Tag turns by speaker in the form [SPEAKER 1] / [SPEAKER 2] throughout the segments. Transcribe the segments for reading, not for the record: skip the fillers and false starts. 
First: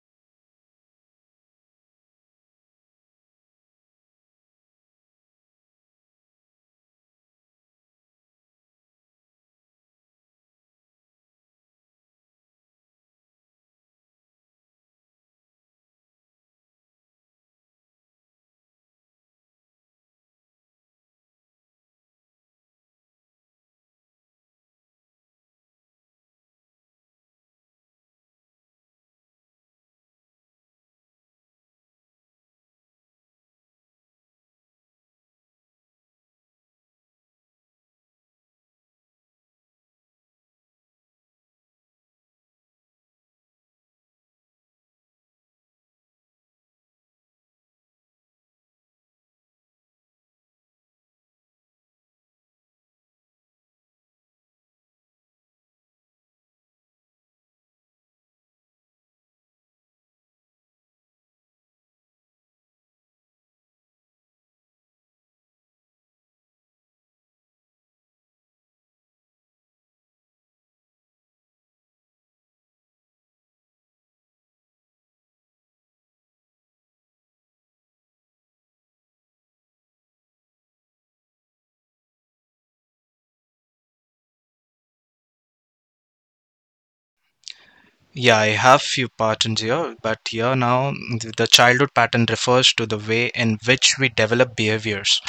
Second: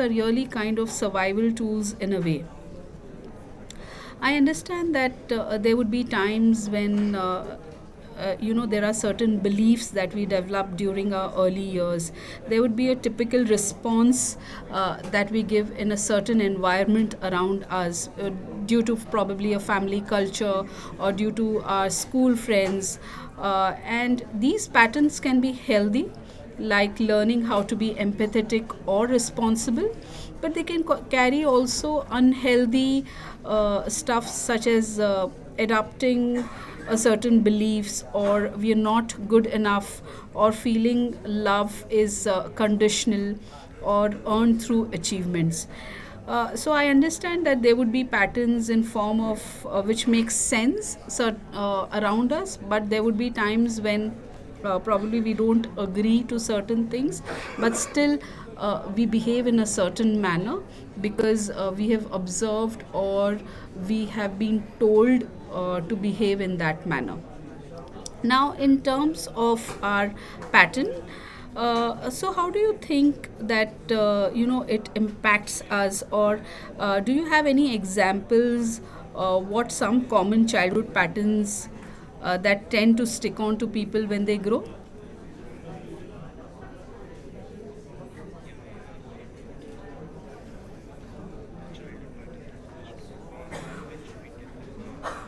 [SPEAKER 1] are really kind of survival tools in a way. I understand that there would be times when. You know, there are certain beliefs that we develop during our early years. There would be a typical response that we give in a certain environment around us due to probably a family culture or due to our school friends, and these patterns can be healthy, like learning how to be empathetic or responsible, but they can carry also unhealthy stuff, such as adopting a certain beliefs or we are not good enough, or feeling love is conditional or earned through achievements. So I understand that there would be patterns in form of which makes sense around us, but there would be times when probably we don't agree to certain things, but still we behave in a certain manner because we have observed or we have been told to behave in that manner. Now, in terms of our pattern, so how do you think that you know it impacts us, or do you have any examples? What some common childhood patterns that tend to stick on to people when they grow?
[SPEAKER 2] Yeah, I have few patterns here, but here now the childhood pattern refers to the way in which we develop behaviors,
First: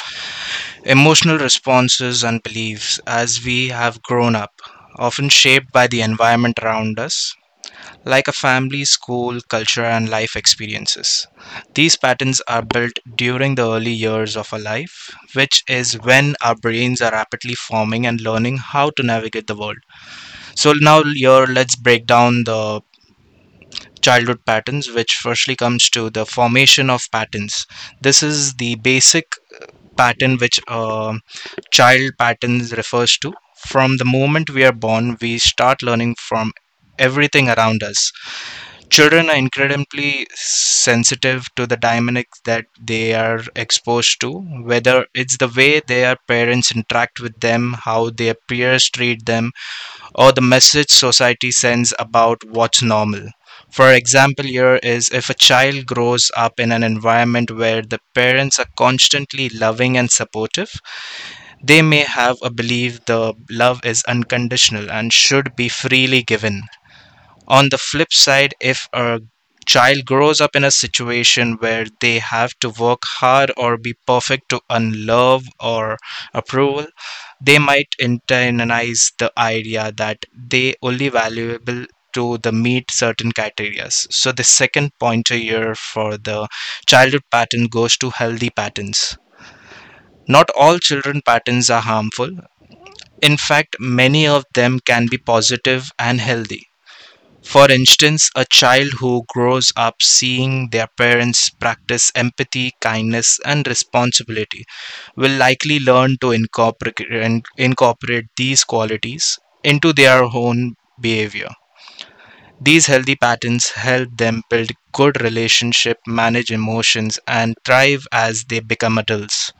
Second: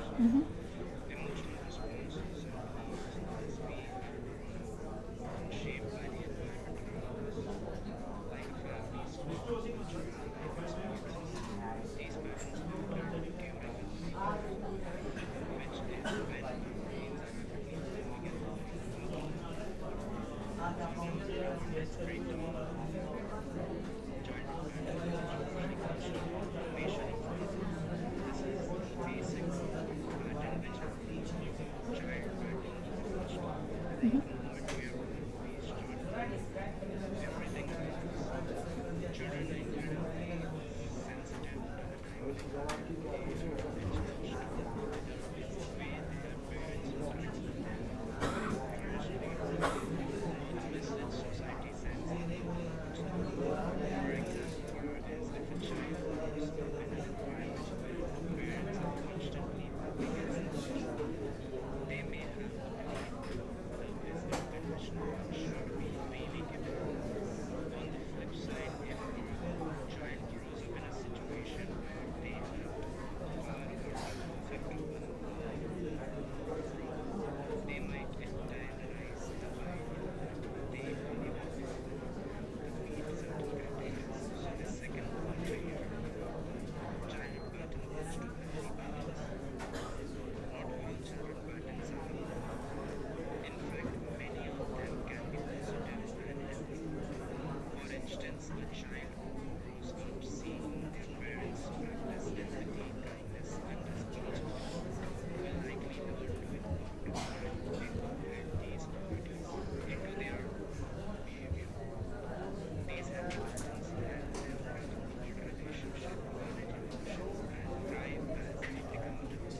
[SPEAKER 2] emotional responses and beliefs as we have grown up, often shaped by the environment around us, like a family, school, culture, and life experiences. These patterns are built during the early years of our life, which is when our brains are rapidly forming and learning how to navigate the world. So, now here let's break down the childhood patterns, which firstly comes to the formation of patterns. This is the basic pattern which child patterns refers to. From the moment we are born, we start learning from everything around us. Children are incredibly sensitive to the dynamics that they are exposed to, whether it's the way their parents interact with them, how their peers treat them, or the message society sends about what's normal. For example, here is if a child grows up in an environment where the parents are constantly loving and supportive, they may have a belief the love is unconditional and should be freely given. On the flip side, if a child grows up in a situation where they have to work hard or be perfect to earn love or approval, they might internalize the idea that they only valuable to the meet certain criteria. So the second pointer here for the childhood pattern goes to healthy patterns. Not all children patterns are harmful. In fact, many of them can be positive and healthy. For instance, a child who grows up seeing their parents practice empathy, kindness, and responsibility will likely learn to incorporate these qualities into their own behavior. These healthy patterns help them build good relationships, manage emotions, and thrive as they become adults.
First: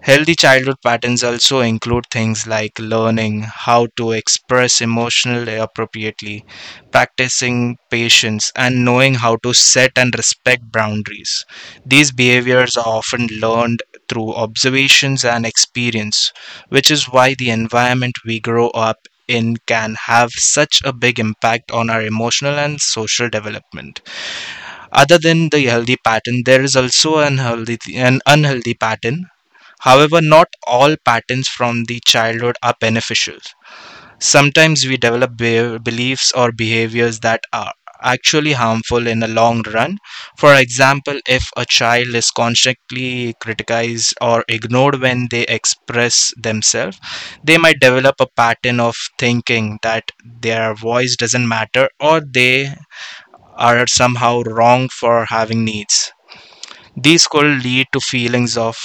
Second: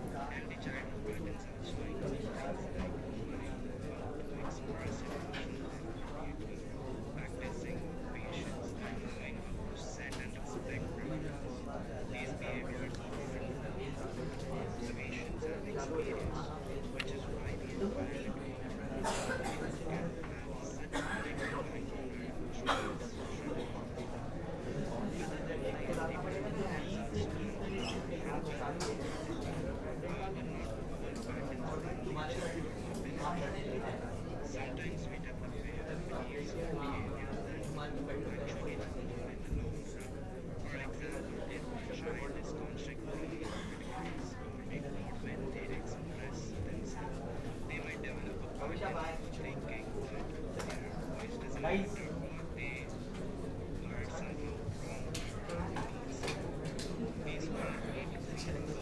[SPEAKER 2] Healthy childhood patterns also include things like learning how to express emotional appropriately, practicing patience, and knowing how to set and respect boundaries. These behaviors are often learned through observations and experience, which is why the environment we grow up in can have such a big impact on our emotional and social development. Other than the healthy pattern, there is also an healthy, an unhealthy pattern. However, not all patterns from the childhood are beneficial. Sometimes we develop beliefs or behaviors that are actually harmful in the long run. For example, if a child is constantly criticized or ignored when they express themselves, they might develop a pattern of thinking that their voice doesn't matter or they are somehow wrong for having needs. These could lead to feelings of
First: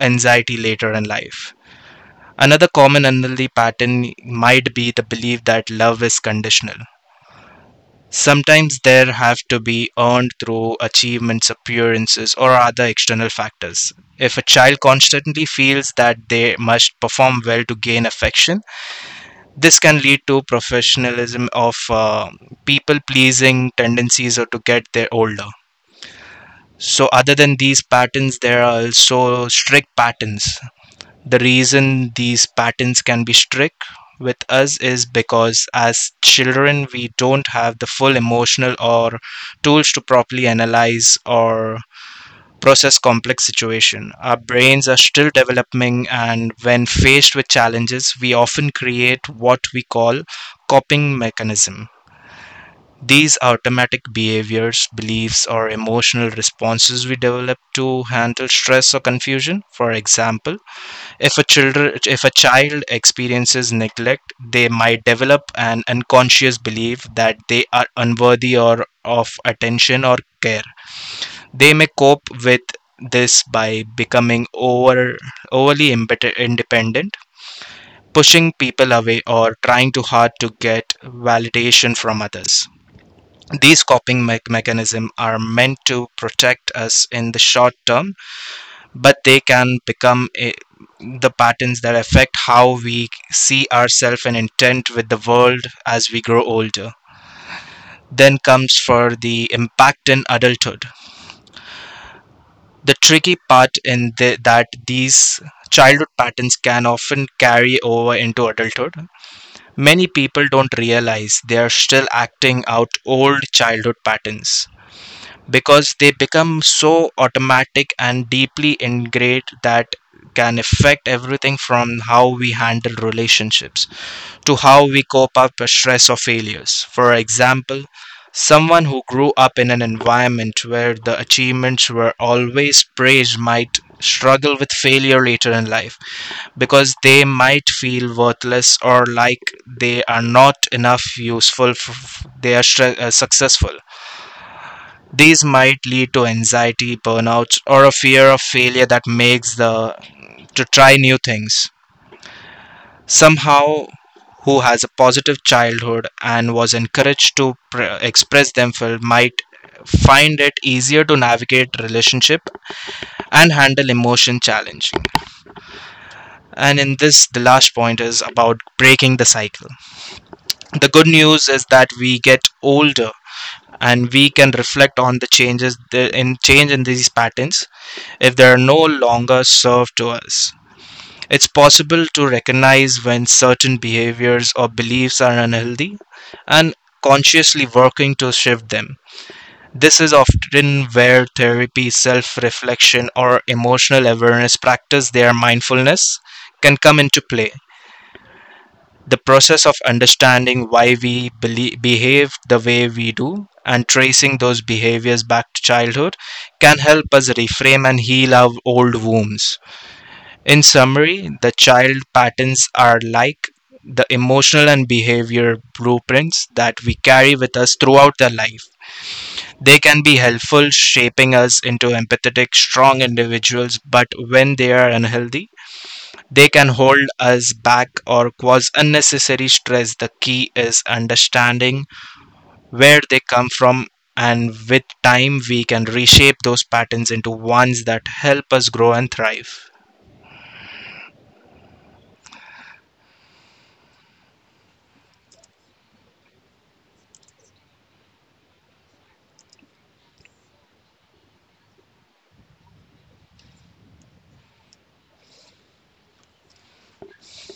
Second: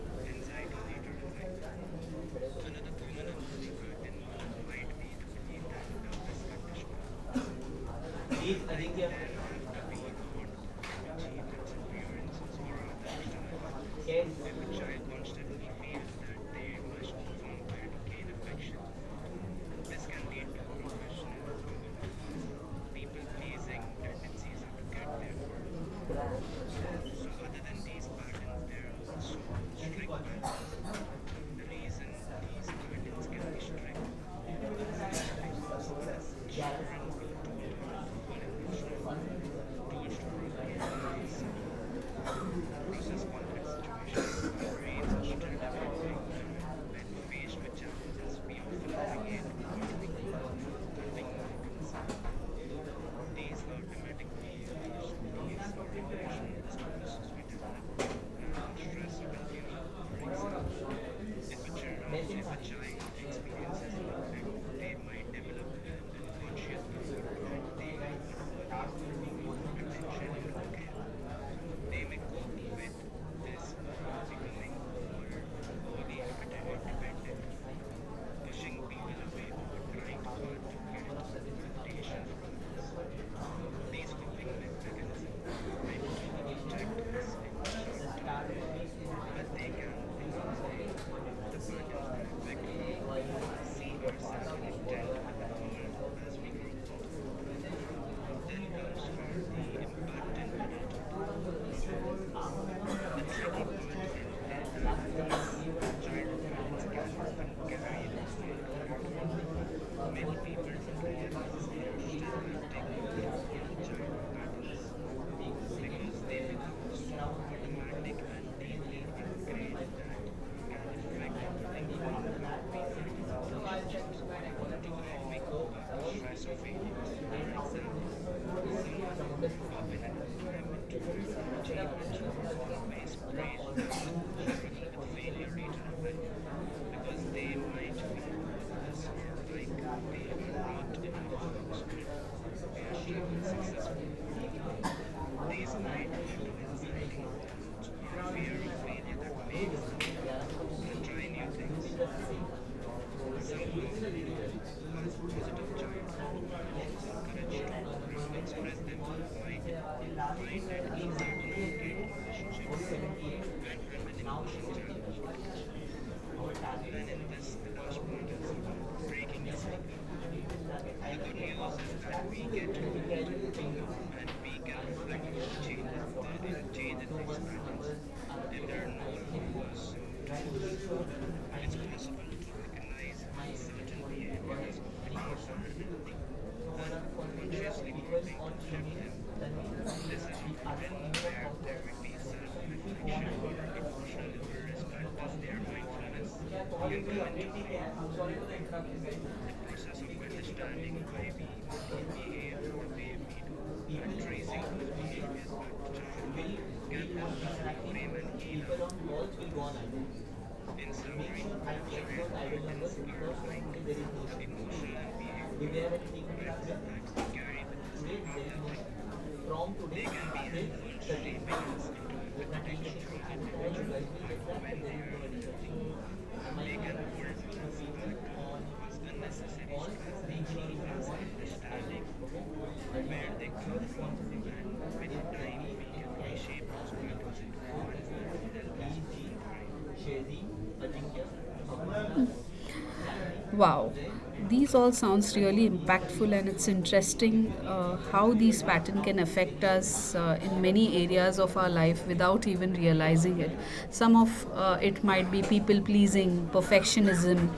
[SPEAKER 2] anxiety later in life. Another common unhealthy pattern might be the belief that love is conditional. Sometimes there have to be earned through achievements, appearances, or other external factors. If a child constantly feels that they must perform well to gain affection, this can lead to professionalism of people pleasing tendencies or to get their older. So, other than these patterns, there are also strict patterns. The reason these patterns can be strict with us is because as children, we don't have the full emotional or tools to properly analyze or process complex situation. Our brains are still developing, and when faced with challenges, we often create what we call coping mechanism, these automatic behaviors, beliefs, or emotional responses we develop to handle stress or confusion. For example, if a child experiences neglect, they might develop an unconscious belief that they are unworthy or of attention or care. They may cope with this by becoming overly independent, pushing people away or trying too hard to get validation from others. These coping mechanisms are meant to protect us in the short term, but they can the patterns that affect how we see ourselves and intent with the world as we grow older. Then comes for the impact in adulthood. The tricky part that these childhood patterns can often carry over into adulthood. Many people don't realize they are still acting out old childhood patterns because they become so automatic and deeply ingrained that can affect everything from how we handle relationships to how we cope up with stress or failures. For example, someone who grew up in an environment where the achievements were always praised might struggle with failure later in life because they might feel worthless or like they are not enough useful they are successful. These might lead to anxiety, burnout, or a fear of failure that makes the to try new things. Somehow, who has a positive childhood and was encouraged to express themselves might find it easier to navigate relationship and handle emotion challenging. And in this the last point is about breaking the cycle. The good news is that we get older and we can reflect on the changes in change in these patterns if they are no longer served to us. It's possible to recognize when certain behaviors or beliefs are unhealthy, and consciously working to shift them. This is often where therapy, self reflection, or emotional awareness practice their mindfulness can come into play. The process of understanding why we believe, behave the way we do and tracing those behaviors back to childhood can help us reframe and heal our old wounds. In summary, the child patterns are like the emotional and behavior blueprints that we carry with us throughout their life. They can be helpful, shaping us into empathetic, strong individuals, but when they are unhealthy, they can hold us back or cause unnecessary stress. The key is understanding where they come from, and with time, we can reshape those patterns into ones that help us grow and thrive.
[SPEAKER 1] Wow, these all sounds really impactful, and it's interesting how these patterns can affect us in many areas of our life without even realizing it. Some of it might be people pleasing, perfectionism,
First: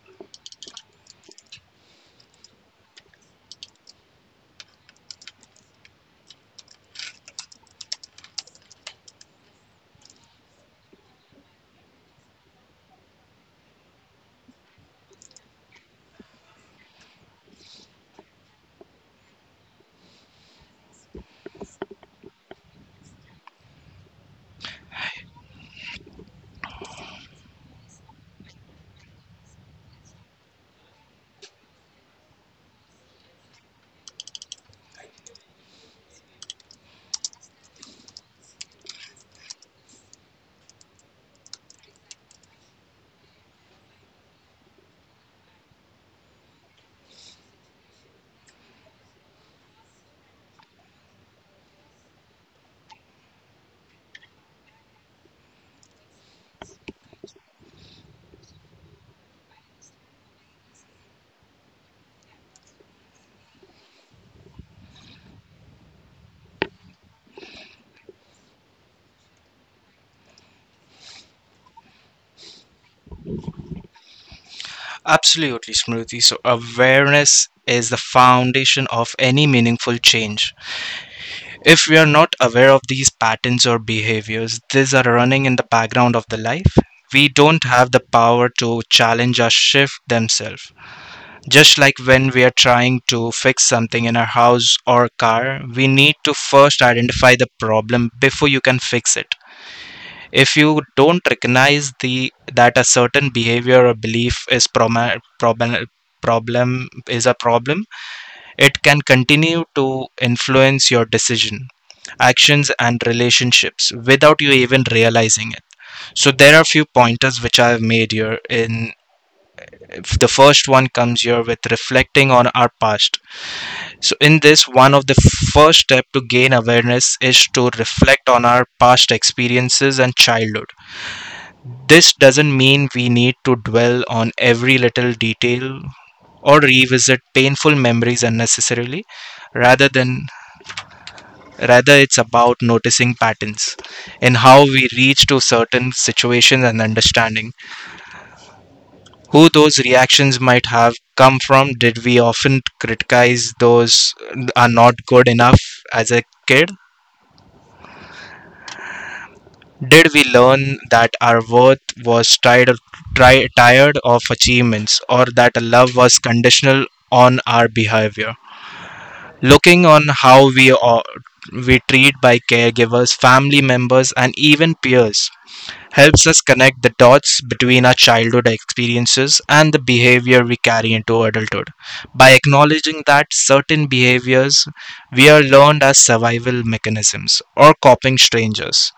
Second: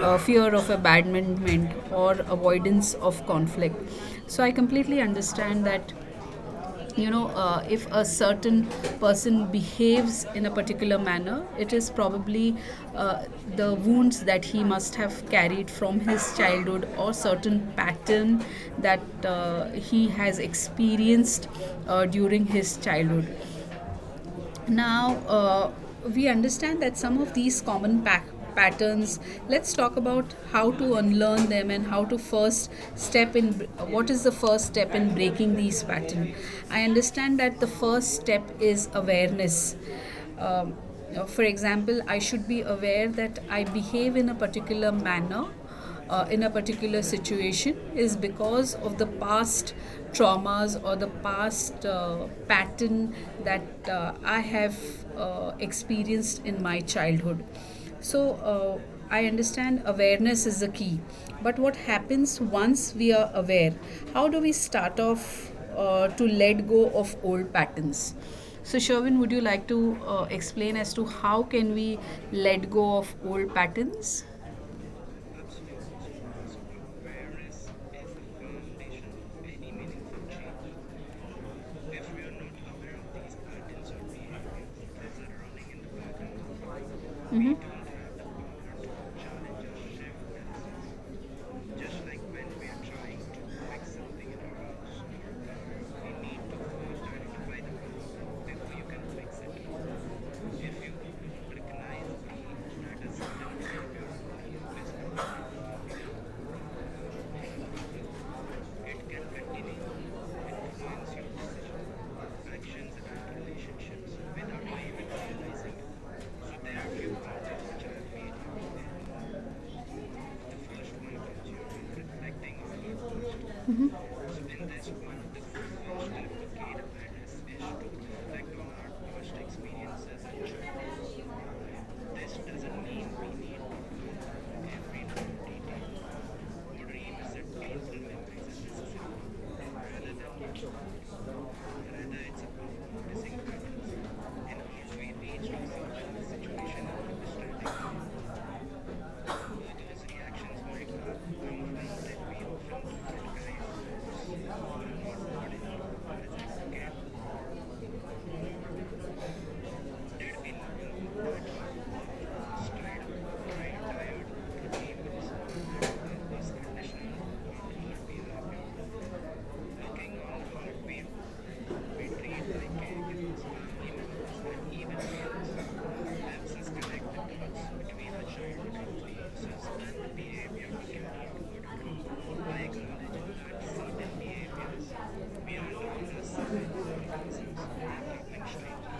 [SPEAKER 1] fear of abandonment, or avoidance of conflict. So I completely understand that you know, if a certain person behaves in a particular manner, it is probably uh, the wounds that he must have carried from his childhood or certain pattern that he has experienced during his childhood. Now, we understand that some of these common patterns, let's talk about how to unlearn them and how to first step in. What is the first step in breaking these patterns? I understand that the first step is awareness. Um, for example, I should be aware that I behave in a particular manner in a particular situation is because of the past traumas or the past pattern that I have experienced in my childhood. So, I understand awareness is the key. But what happens once we are aware? How do we start off to let go of old patterns? So, Sherwin, would you like to explain as to how can we let go of old patterns?
[SPEAKER 2] Absolutely, Smriti. So, awareness is the foundation of any meaningful change. If we are not aware of these patterns or behaviors, these are running in the background of the life. We don't have the power to challenge or shift themselves. Just like when we are trying to fix something in our house or car, we need to first identify the problem before you can fix it. If you don't recognize the that a certain behavior or belief is problem, problem is a problem, it can continue to influence your decision, actions and relationships without you even realizing it. So there are a few pointers which I have made here. In the first one comes here with reflecting on our past. So, in this, one of the first step to gain awareness is to reflect on our past experiences and childhood. This doesn't mean we need to dwell on every little detail or revisit painful memories unnecessarily, rather than rather it's about noticing patterns in how we reach to certain situations and understanding who those reactions might have come from. Did we often criticize those are not good enough as a kid? Did we learn that our worth was tired of achievements or that love was conditional on our behavior? Looking on how we are, we treat by caregivers, family members, and even peers helps us connect the dots between our childhood experiences and the behavior we carry into adulthood. By acknowledging that certain behaviors we are learned as survival mechanisms or coping strangers,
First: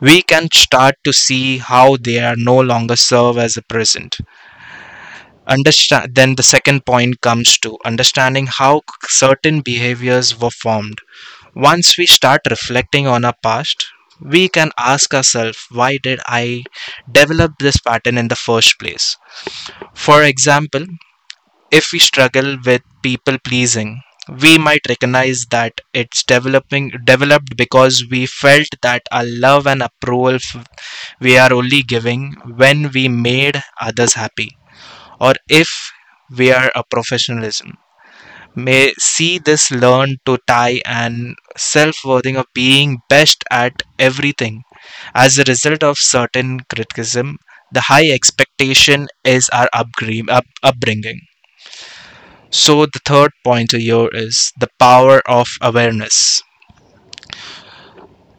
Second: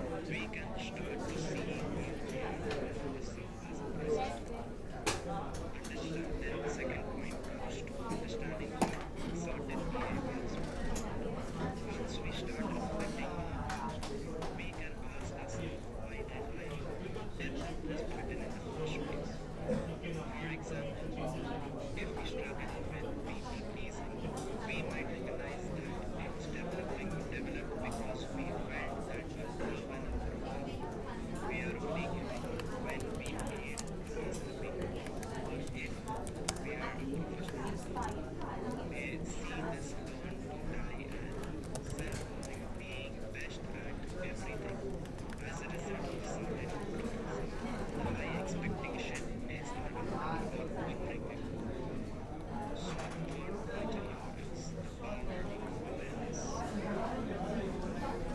[SPEAKER 2] we can start to see how they are no longer serve as a present. Understand, then the second point comes to understanding how certain behaviors were formed. Once we start reflecting on our past, we can ask ourselves, why did I develop this pattern in the first place? For example, if we struggle with people pleasing, we might recognize that it's developing developed because we felt that our love and approval we are only giving when we made others happy. Or if we are a professionalism, may see this learn to tie and self-worthing of being best at everything as a result of certain criticism, the high expectation is our upbringing. So, the third pointer here is the power of awareness.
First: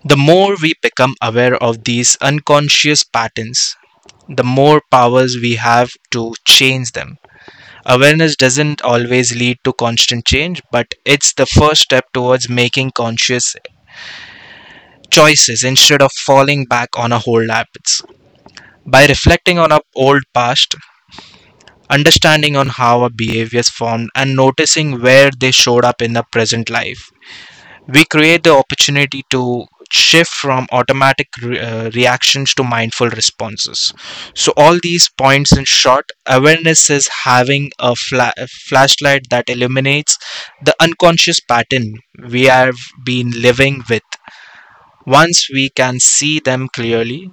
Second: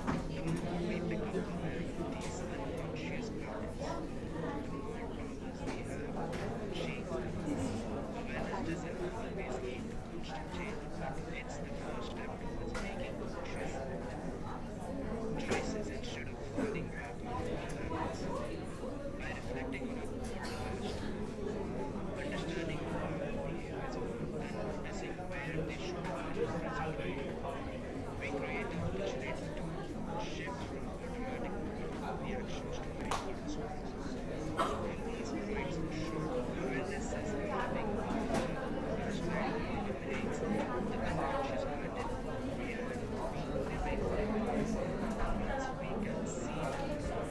[SPEAKER 2] The more we become aware of these unconscious patterns, the more powers we have to change them. Awareness doesn't always lead to constant change, but it's the first step towards making conscious choices instead of falling back on our old habits. By reflecting on our old past, understanding on how our behaviors formed and noticing where they showed up in the present life, we create the opportunity to shift from automatic reactions to mindful responses. So all these points in short, awareness is having a flashlight that illuminates the unconscious pattern we have been living with. Once we can see them clearly,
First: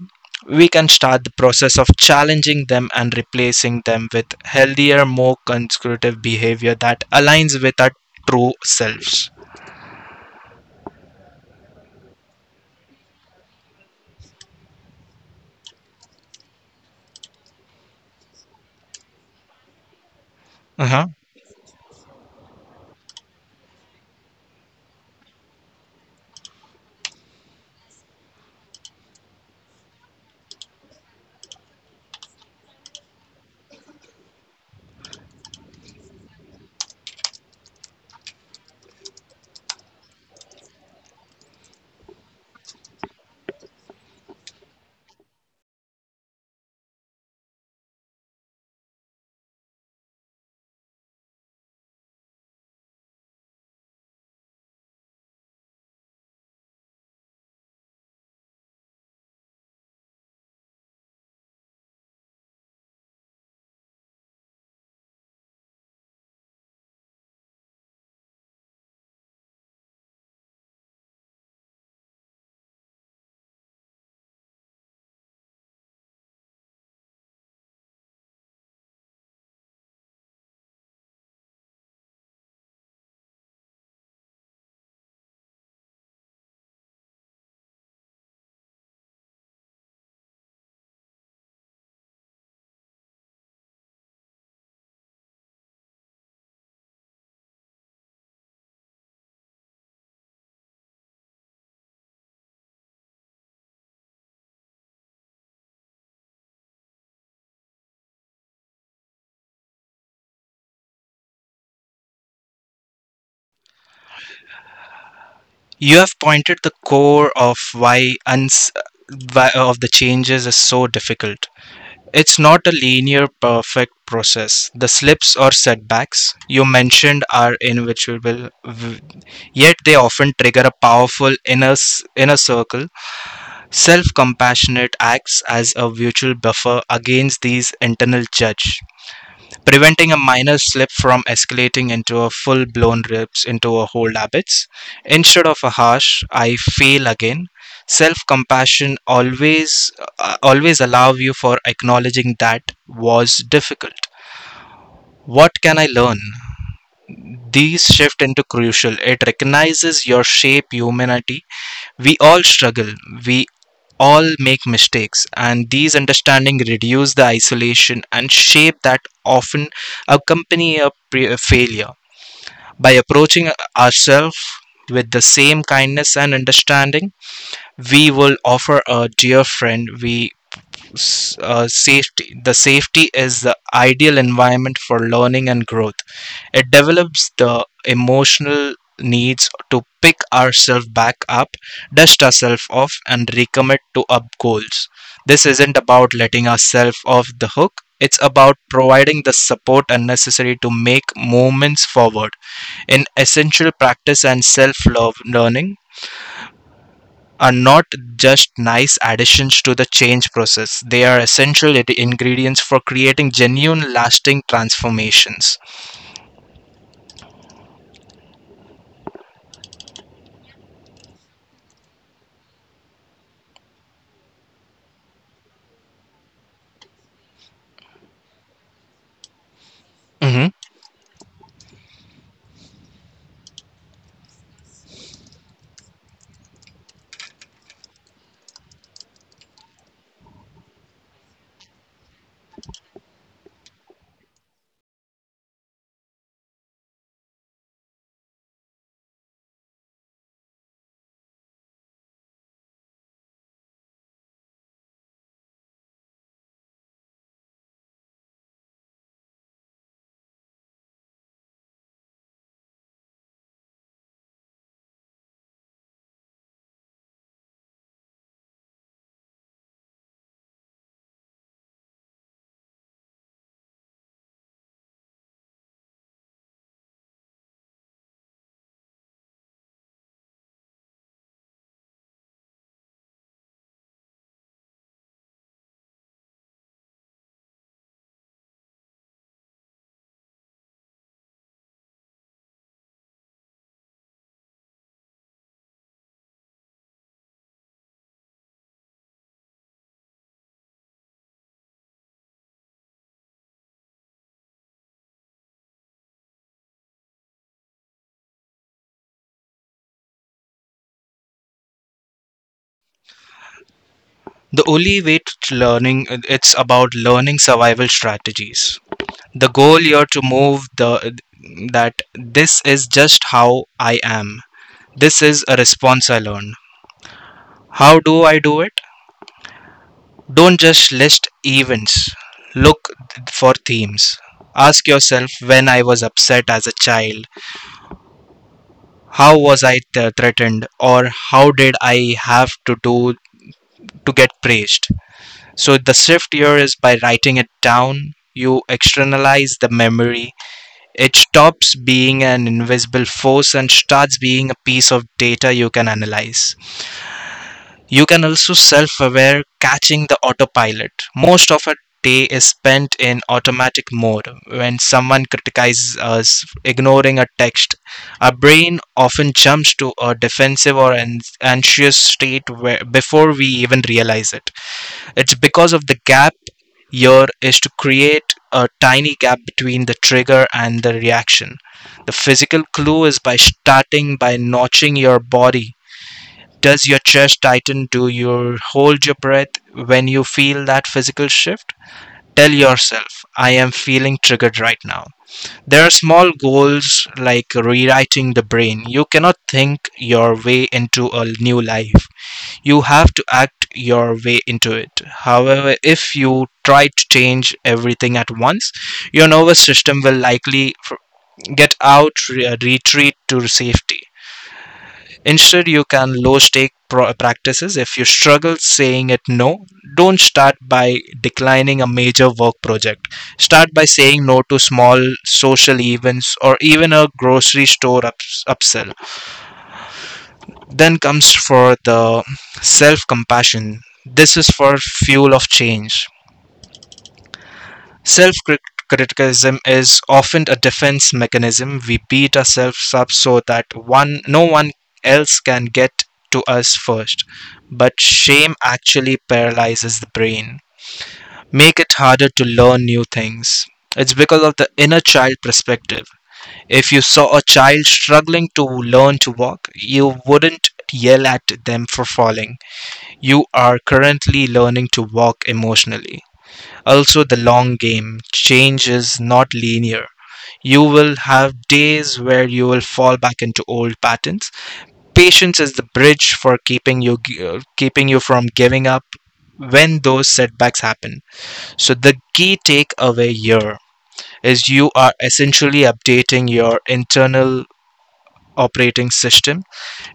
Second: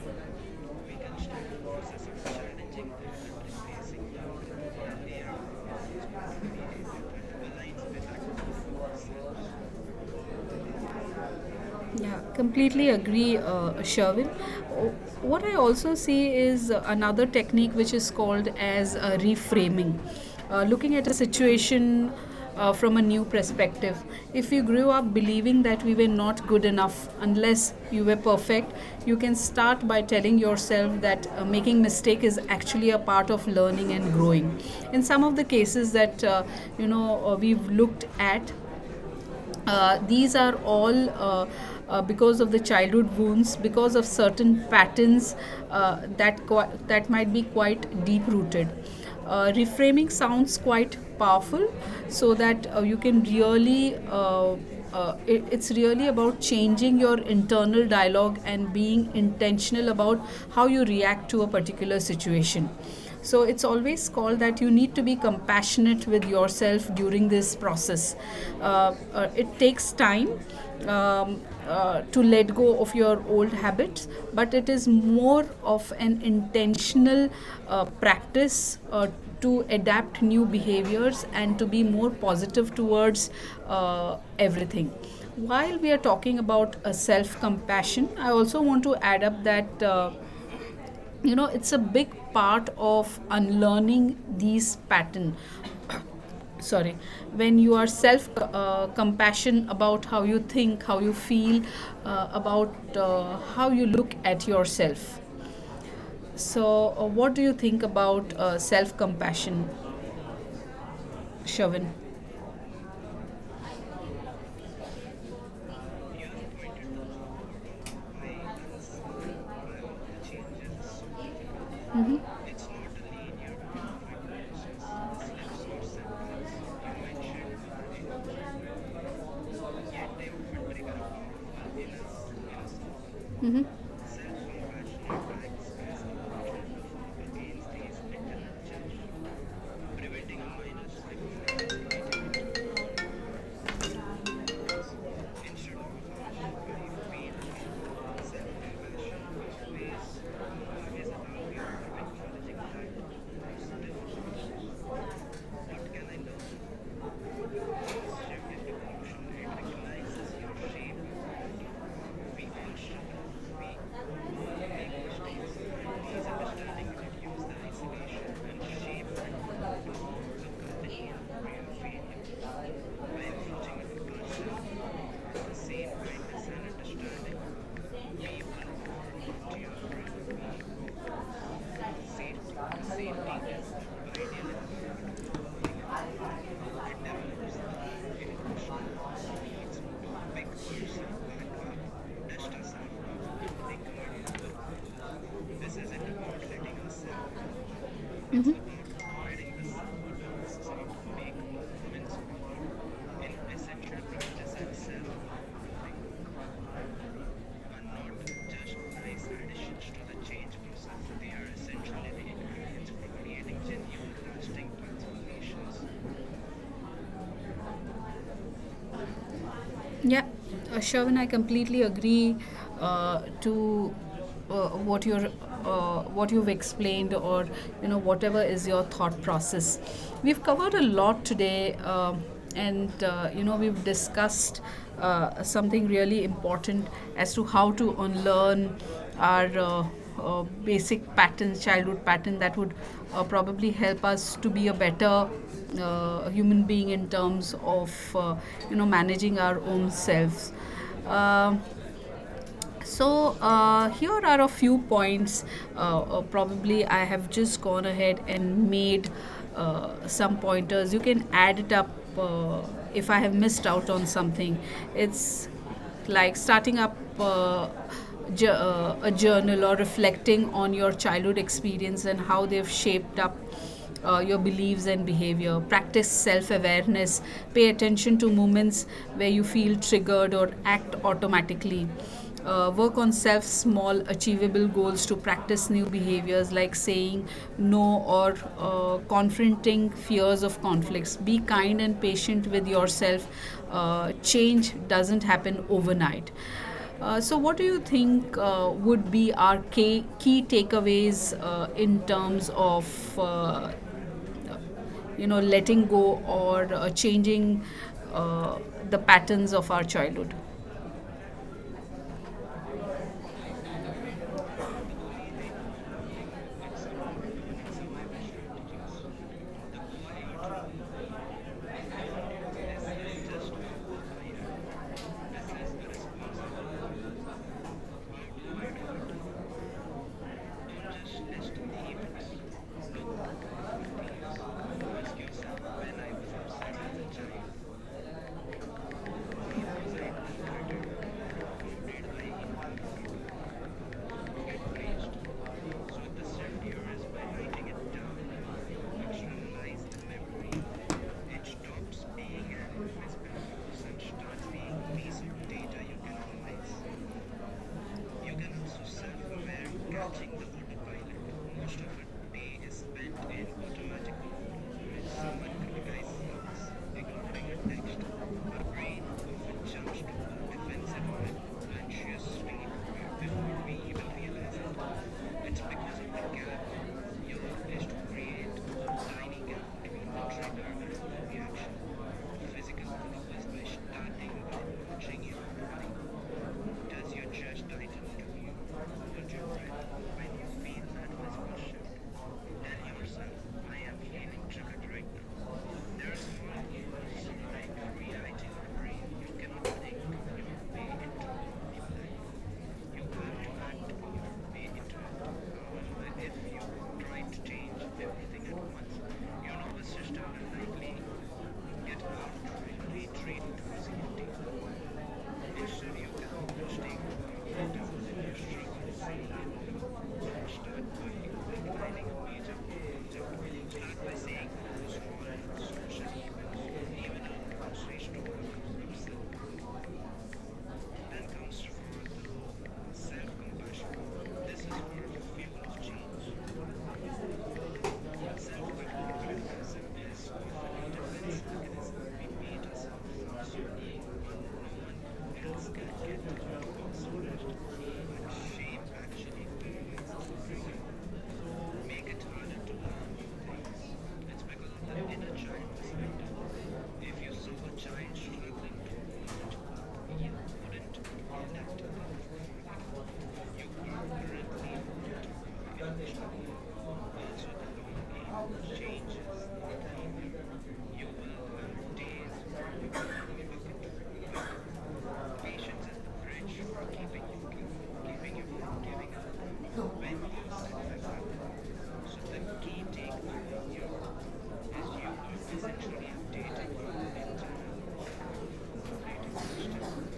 [SPEAKER 2] we can start the process of challenging them and replacing them with healthier, more constructive behavior that aligns with our true selves.
[SPEAKER 1] Yeah, completely agree, Sherwin. O- What I also see is another technique which is called as reframing, looking at
[SPEAKER 2] Uh-huh.
[SPEAKER 1] a situation from a new perspective. If you grew up believing that we were not good enough unless you were perfect, you can start by telling yourself that making mistake is actually a part of learning and growing. In some of the cases that you know we've looked at these are all because of the childhood wounds, because of certain patterns that qui- that might be quite deep rooted. Reframing sounds quite powerful, so that you can really. It, it's really about changing your internal dialogue and being intentional about how you react to a particular situation so it's always called that you need to be compassionate with yourself during this process. It takes time. Um, to let go of your old habits, but it is more of an intentional practice to adapt new behaviors and to be more positive towards everything. While we are talking about self compassion, I also want to add up that. You know it's a big part of unlearning these pattern sorry when you are self compassion about how you think how you feel about how you look at yourself so what do you think about self compassion shavan
[SPEAKER 2] You have pointed the core of why, why of the changes is so difficult. It's not a linear perfect process. The slips or setbacks you mentioned are inevitable, yet they often trigger a powerful inner circle. Self-compassionate acts as a virtual buffer against these internal judge, preventing a minor slip from escalating into a full blown rips into a hold habits. Instead of a harsh, I fail again, self compassion always, always allow you for acknowledging that was difficult. What can I learn? These shift into crucial. It recognizes your shape humanity. We all struggle, we all make mistakes, and these understanding reduce the isolation and shape that often accompany a failure. By approaching ourselves with the same kindness and understanding, we will offer a dear friend safety. The safety is the ideal environment for learning and growth. It develops the emotional needs to pick ourselves back up, dust ourselves off, and recommit to our goals. This isn't about letting ourselves off the hook, it's about providing the support and necessary to make movements forward. In essential practice and self love, learning are not just nice additions to the change process, they are essential ingredients for creating genuine, lasting transformations.
[SPEAKER 1] Yeah, Sherwin, I completely agree to what you're what you've explained, or you know whatever is your thought process. We've
[SPEAKER 2] Mhm.
[SPEAKER 1] covered a lot today, and you know we've discussed something really important as to how to unlearn our basic patterns, childhood pattern that would probably help us to be a better human being in terms of you know managing our own selves. Um so here are a few points, probably I have just gone ahead and made some pointers you can add it up, uh, if I have missed out on something. It's like starting up a journal, or reflecting on your childhood experience and how they've shaped up your beliefs and behavior. Practice self awareness. Pay attention to moments where you feel triggered or act automatically. Work on self small achievable goals to practice new behaviors like saying no, or confronting fears of conflicts. Be kind and patient with yourself. Change doesn't happen overnight. So, what do you think would be our key takeaways in terms of you know letting go or changing uh, the patterns of our childhood?
[SPEAKER 2] The only way to learning, it's about learning survival strategies. The goal here to move the that this is just how I am. This is a response I learn. How do I do it? Don't just list events. Look for themes. Ask yourself, when I was upset as a child, how was I threatened, or how did I have to do to get praised? So the shift here is by writing it down. You externalize the memory. It stops being an invisible force and starts being a piece of data you can analyze. You can also self aware catching the autopilot. Most of our day is spent in automatic mode. When someone criticizes us, ignoring a text, our brain often jumps to a defensive or an anxious state where, before we even realize it. It's because of the gap. Here is to create a tiny gap between the trigger and the reaction. The physical clue is by starting by notching your body. Does your chest tighten? Do you hold your breath? When you feel that physical shift, tell yourself, I am feeling triggered right now. There are small goals like rewriting the brain. You cannot think your way into a new life. You have to act your way into it. However, if you try to change everything at once, your nervous system will likely get out, retreat to safety. Instead, you can low stake practices. If you struggle saying it no, don't start by declining a major work project. Start by saying no to small social events or even a grocery store upsell. Then comes for the self compassion. This is for fuel of change. Self-criticism is often a defense mechanism. We beat ourselves up so that one no one else can get to us first. But shame actually paralyzes the brain, make it harder to learn new things. It's because of the inner child perspective. If you saw a child struggling to learn to walk, you wouldn't yell at them for falling. You are currently learning to walk emotionally. Also, the long game. Change is not linear. You will have days where you will fall back into old patterns. Patience is the bridge for keeping you from giving up when those setbacks happen. So the key takeaway here is you are essentially updating your internal operating system.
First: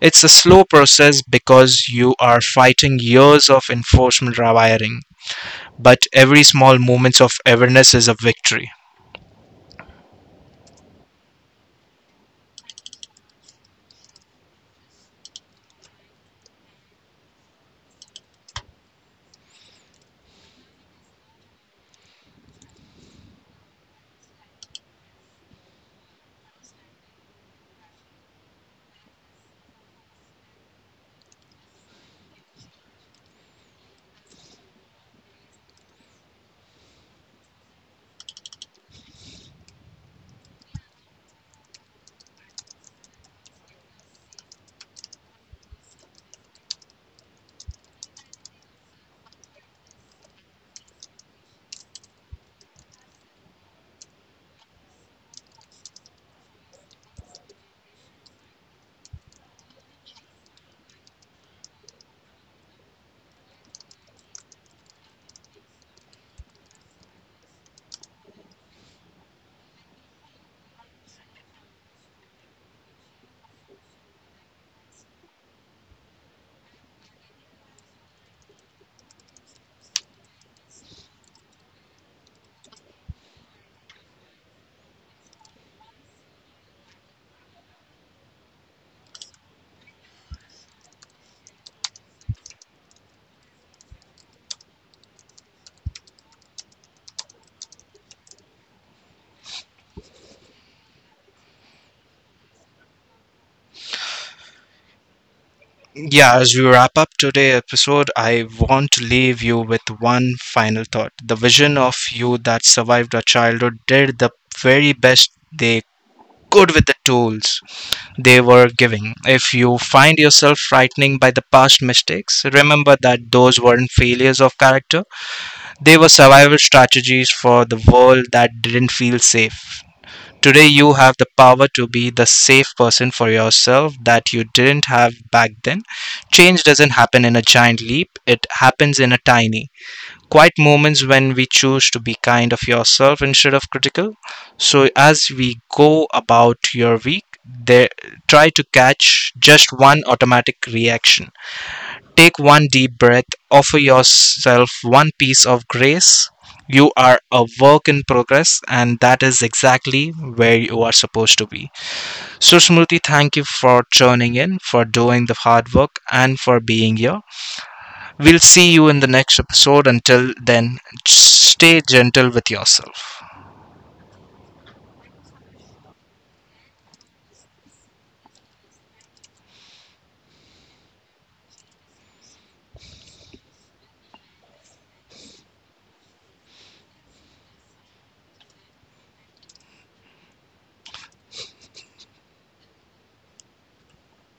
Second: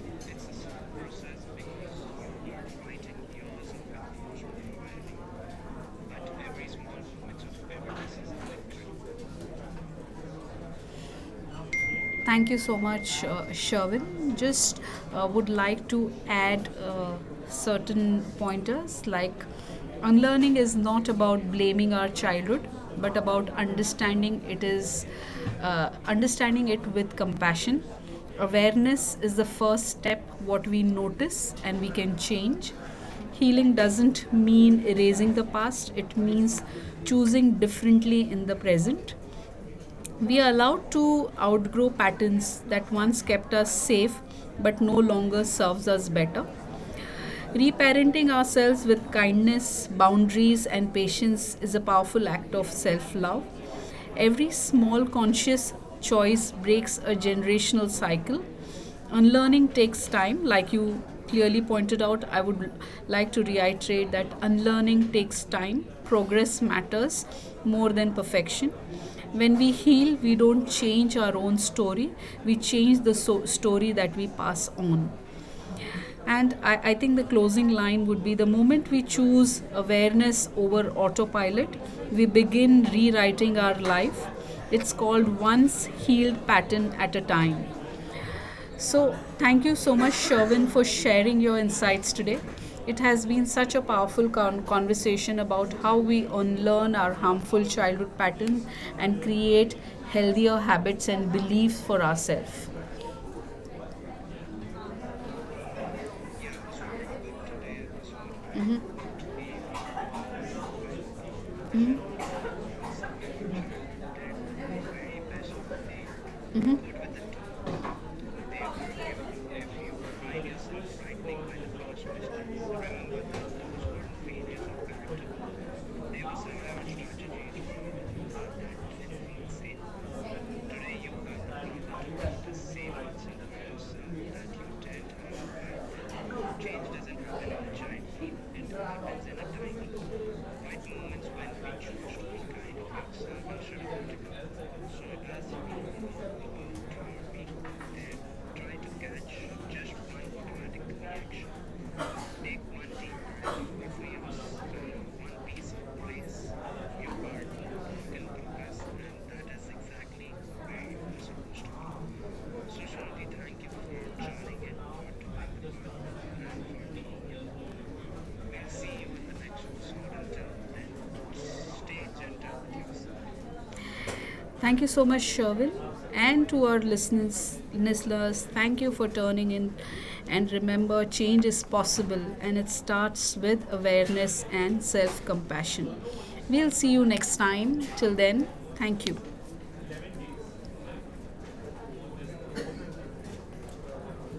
[SPEAKER 2] It's a slow process because you are fighting years of enforcement rewiring, but every small moment of awareness is a victory.
[SPEAKER 1] Thank you so much, Sherwin. Just would like to add certain pointers, like: unlearning is not about blaming our childhood but about understanding it is understanding it with compassion. Awareness is the first step, what we notice and we can change. Healing doesn't mean erasing the past, it means choosing differently in the present. We are allowed to outgrow patterns that once kept us safe but no longer serves us better. Reparenting ourselves with kindness, boundaries, and patience is a powerful act of self love. Every small conscious choice breaks a generational cycle. Unlearning takes time, like you clearly pointed out. I would like to reiterate that unlearning takes time, progress matters more than perfection. When we heal, we don't change our own story, we change the story that we pass on. And I think the closing line would be, the moment we choose awareness over autopilot, we begin rewriting our life. It's called once healed pattern at a time. So, thank you so much, Sherwin, for sharing your insights today. It has been such a powerful conversation about how we unlearn our harmful childhood patterns and create healthier habits and beliefs for ourselves.
[SPEAKER 2] Yeah, as we wrap up today's episode, I want to leave you with one final thought. The vision of you that survived a childhood did the very best they could with the tools they were giving. If you find yourself frightening by the past mistakes, remember that those weren't failures of character, they were survival strategies for the world that didn't feel safe. Today, you have the power to be the safe person for yourself that you didn't have back then. Change doesn't happen in a giant leap, it happens in a tiny, quiet moments when we choose to be kind of yourself instead of critical. So, as we go about your week, there, try to catch just one automatic reaction. Take one deep breath, offer yourself one piece of grace. You are a work in progress, and that is exactly where you are supposed to be. So, Smriti, thank you for tuning in, for doing the hard work, and for being here. We'll see you in the next episode. Until then, stay gentle with yourself.
[SPEAKER 1] Thank you so much, Sherwin. And to our listeners, thank you for turning in. And remember, change is possible, and it starts with awareness and self compassion. We'll see you next time. Till then, thank you.